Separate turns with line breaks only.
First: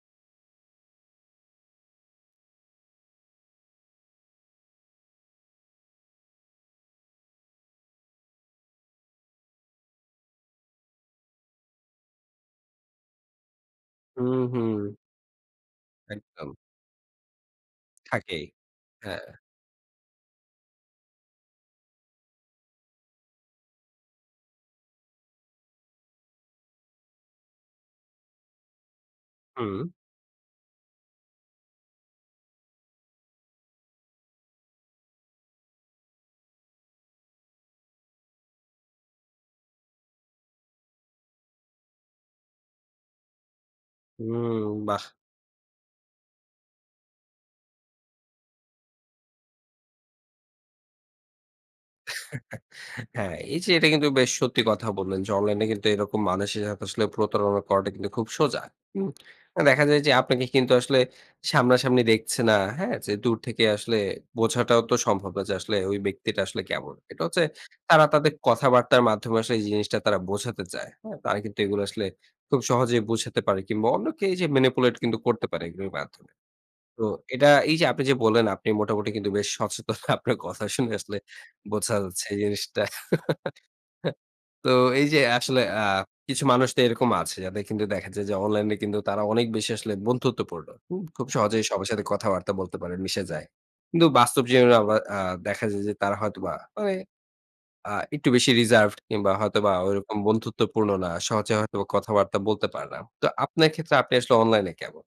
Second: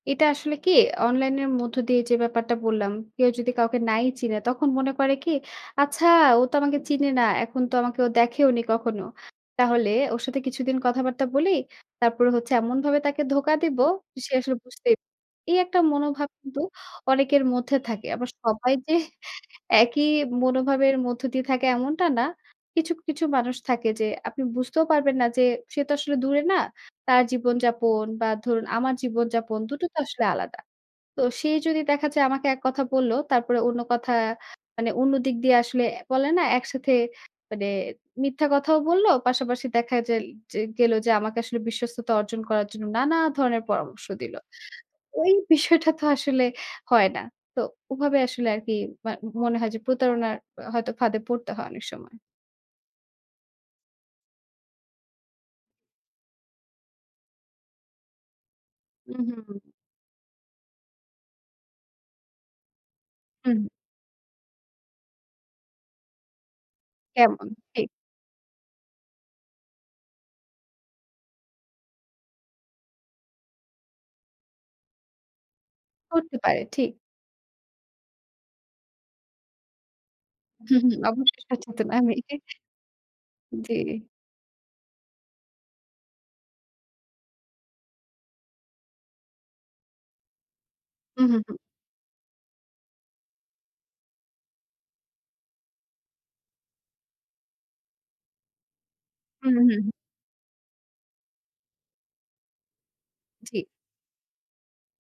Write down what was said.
এটা আসলে কি? অনলাইন এর মধ্য দিয়ে যে ব্যাপারটা বললাম, কেউ যদি কাউকে নাই চিনে, তখন মনে করে কি? "আচ্ছা ও তো আমাকে চিনে না। এখন তো আমাকে দেখেওনি কখনো। তাহলে ওর সাথে কিছুদিন কথাবার্তা বলি। তারপরে হচ্ছে এমনভাবে তাকে ধোকা দিব, সে
হুম,
আসলে
হুম।
বুঝতেই প" এই একটা মনোভাব
একদম।
কিন্তু অনেকের মধ্যে থাকে। আবার
থাকেই।
সবাই যে,
হ্যাঁ।
একই মনোভাবের মধ্য দিয়ে থাকে, এমনটা না। কিছু, কিছু মানুষ থাকে যে, আপনি বুঝতেও পারবেন না যে, সে তো আসলে দূরে না? তার জীবনযাপন বা ধরুন আমার জীবনযাপন,
হুম।
দুটো তো আসলে আলাদা। তো সে যদি দেখা যায় আমাকে এক কথা বলল, তারপরে অন্য কথা মানে, অন্য দিক দিয়ে আসলে বলে না? একসাথে মানে মিথ্যা কথাও বলল। পাশাপাশি দেখা জেল যে গেল যে আমাকে আসলে বিশ্বস্ততা অর্জন করার জন্য, নানা ধরনের পরামর্শ
হুম।
দিল।
বাহ!
ওই বিষয়টা তো আসলে হয় না। তো ওভাবে আসলে আর কি মা মনে হয় যে, প্রতারণার হয়তো ফাঁদে পড়তে হয় অনেক সময়।
হ্যাঁ, এই যে এটা কিন্তু বেশ সত্যি কথা বললেন যে, অনলাইনে কিন্তু এরকম মানুষের সাথে প্রতারণা করাটা কিন্তু খুব সোজা। হুম?
হুম, হুম।
দেখা যায় যে, আপনাকে কিন্তু আসলে সামনাসামনি দেখছে না, হ্যাঁ? যে দূর
হুম।
থেকে আসলে বোঝাটাও তো সম্ভব না যে, আসলে ওই ব্যক্তিটা আসলে কেমন? এটা হচ্ছে
কেমন? ঠিক।
তারা তাদের কথাবার্তার মাধ্যমে আসলে এই জিনিসটা তারা বোঝাতে চায়। হ্যাঁ? তারা কিন্তু এগুলো আসলে খুব সহজেই বোঝাতে পারে কিংবা অন্য কেউ এইযে ম্যানিপুলেট কিন্তু করতে পারে, এগুলোর মাধ্যমে।
করতে পারে, ঠিক।
তো এটা এই যে আপনি যে বললেন, আপনি মোটামুটি কিন্তু বেশ সচেতন আপনার কথা
হুম,
শুনে
হুম।
আসলে,
অবশ্যই শচেতন
বোঝা
আমি
যাচ্ছে
যে
এই জিনিসটা।
জী।
তো এই যে আসলে আ কিছু মানুষ তো এরকম আছে, যাদের কিন্তু দেখা যায় যে অনলাইন এ কিন্তু তারা অনেক বেশি আসলে বন্ধুত্বপূর্ণ। হুম?
হুম,
খুব
হুম।
সহজেই সবার সাথে কথাবার্তা বলতে পারেন, মিশে যায়। কিন্তু বাস্তব জীবনে আবার আ দেখা যায় যে, তারা হয়তোবা মানে আ একটু বেশি রিজার্ভড কিংবা
হু,
হয়তোবা
হু।
ওইরকম বন্ধুত্বপূর্ণ না, সহজে হয়তোবা কথাবার্তা বলতে পারে না। তো
জ্বি।
আপনার ক্ষেত্রে আপনি আসলে অনলাইনে কেমন?